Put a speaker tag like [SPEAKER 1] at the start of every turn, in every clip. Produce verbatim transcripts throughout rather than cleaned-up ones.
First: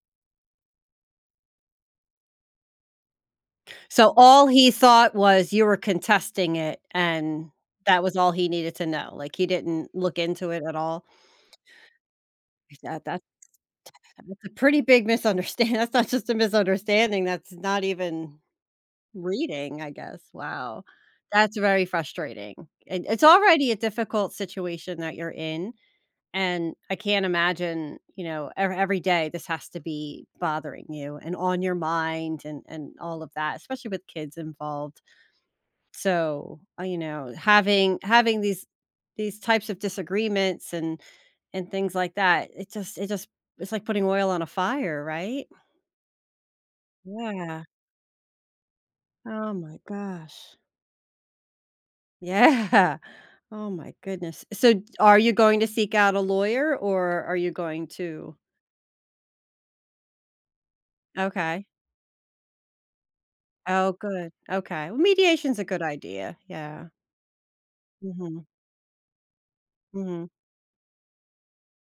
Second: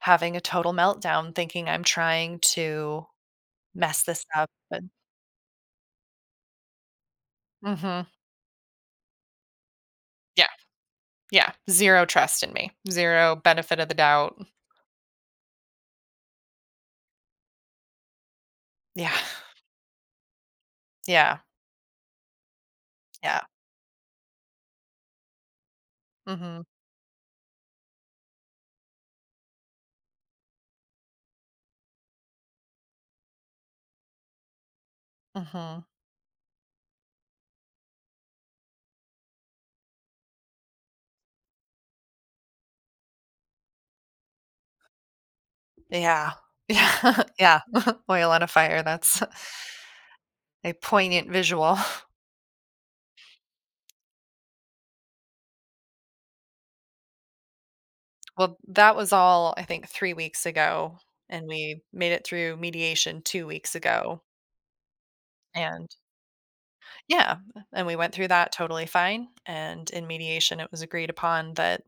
[SPEAKER 1] Having a total meltdown thinking I'm trying to mess
[SPEAKER 2] So,
[SPEAKER 1] this
[SPEAKER 2] all
[SPEAKER 1] up,
[SPEAKER 2] he
[SPEAKER 1] and
[SPEAKER 2] thought was you were contesting it, and that
[SPEAKER 1] Mhm.
[SPEAKER 2] was all he needed to know, like, he didn't look
[SPEAKER 1] Yeah,
[SPEAKER 2] into it at all?
[SPEAKER 1] yeah, zero trust in me,
[SPEAKER 2] Tha that that's
[SPEAKER 1] zero benefit of the doubt m
[SPEAKER 2] a pretty big misunderstand that's not just a misunderstanding, that's not even
[SPEAKER 1] Yeah.
[SPEAKER 2] reading, I guess, wow
[SPEAKER 1] Yeah.
[SPEAKER 2] that's very frustrating, and it's
[SPEAKER 1] Yeah.
[SPEAKER 2] already a difficult situation that you're in,
[SPEAKER 1] Mhm.
[SPEAKER 2] and I can't imagine, you know, ever every day this has to be bothering you, and on your mind, and and all of that especially with kids involved,
[SPEAKER 1] Mhm.
[SPEAKER 2] so, uh, you know, having having these these types of disagreements, and and things like that, it just it just it's like putting oil on a fire, right?
[SPEAKER 1] Yeah, yeah, yeah,
[SPEAKER 2] Yeah.
[SPEAKER 1] oil on a fire, that's
[SPEAKER 2] Oh my gosh.
[SPEAKER 1] a poignant visual.
[SPEAKER 2] Yeah, oh my goodness, so g are you going to seek out a lawyer, or are you going to
[SPEAKER 1] Well, that was all I think, three weeks ago, and
[SPEAKER 2] Okay.
[SPEAKER 1] we made it through mediation two weeks
[SPEAKER 2] Oh,
[SPEAKER 1] ago.
[SPEAKER 2] good, okay mediation's a good
[SPEAKER 1] And
[SPEAKER 2] idea, yeah.
[SPEAKER 1] Yeah, m and we went through
[SPEAKER 2] Mhm.
[SPEAKER 1] that totally fine, and in
[SPEAKER 2] Mhm.
[SPEAKER 1] mediation, it was agreed upon that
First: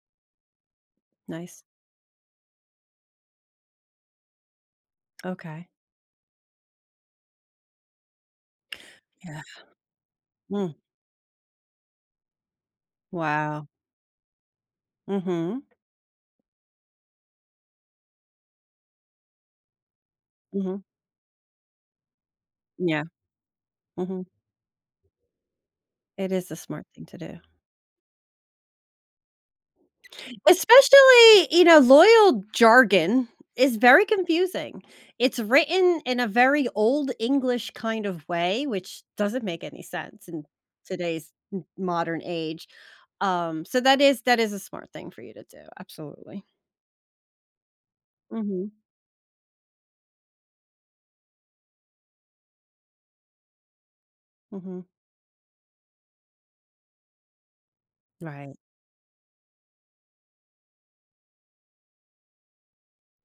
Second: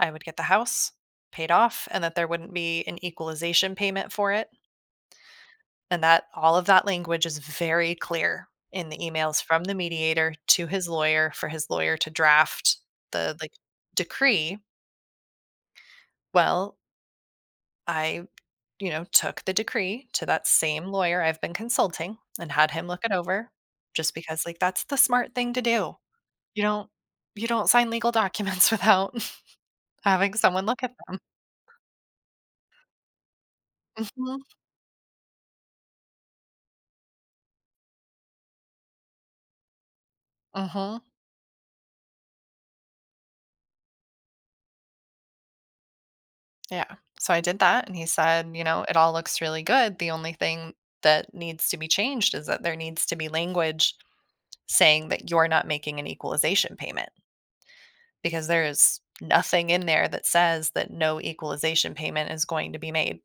[SPEAKER 1] I would get the house, paid
[SPEAKER 2] Nice.
[SPEAKER 1] off, and that there wouldn't be an equalization payment for it.
[SPEAKER 2] Okay.
[SPEAKER 1] And that all of that language is very clear in the
[SPEAKER 2] Yeah,
[SPEAKER 1] emails from the mediator to
[SPEAKER 2] mm.
[SPEAKER 1] his lawyer, for his lawyer to draft the, like,
[SPEAKER 2] Wow.
[SPEAKER 1] decree.
[SPEAKER 2] Mhm.
[SPEAKER 1] Well I you know, took the decree to that
[SPEAKER 2] Mhm.
[SPEAKER 1] same lawyer I've been consulting, and had him
[SPEAKER 2] Yeah.
[SPEAKER 1] look it over, just
[SPEAKER 2] Mhm.
[SPEAKER 1] because, like, that's the smart thing to do,
[SPEAKER 2] It is a
[SPEAKER 1] you
[SPEAKER 2] smart
[SPEAKER 1] don't
[SPEAKER 2] thing to do.
[SPEAKER 1] you don't sign legal documents without having someone look at them.
[SPEAKER 2] Especially, you know, loyal jargon is very
[SPEAKER 1] Mhm.
[SPEAKER 2] confusing, it's written in a very old English kind of way, which doesn't make any sense in
[SPEAKER 1] Mhm.
[SPEAKER 2] today's m modern age, um, so, that is that is a smart thing for you to do, absolutely.
[SPEAKER 1] Yeah, so, I did that, and he said, you
[SPEAKER 2] Mhm.
[SPEAKER 1] know, "It all looks really good, the only thing that needs to be changed is that there needs to be language
[SPEAKER 2] Mhm.
[SPEAKER 1] saying that you're not making an equalization payment, because
[SPEAKER 2] Right.
[SPEAKER 1] there is nothing in there that says that no equalization payment is going to be made."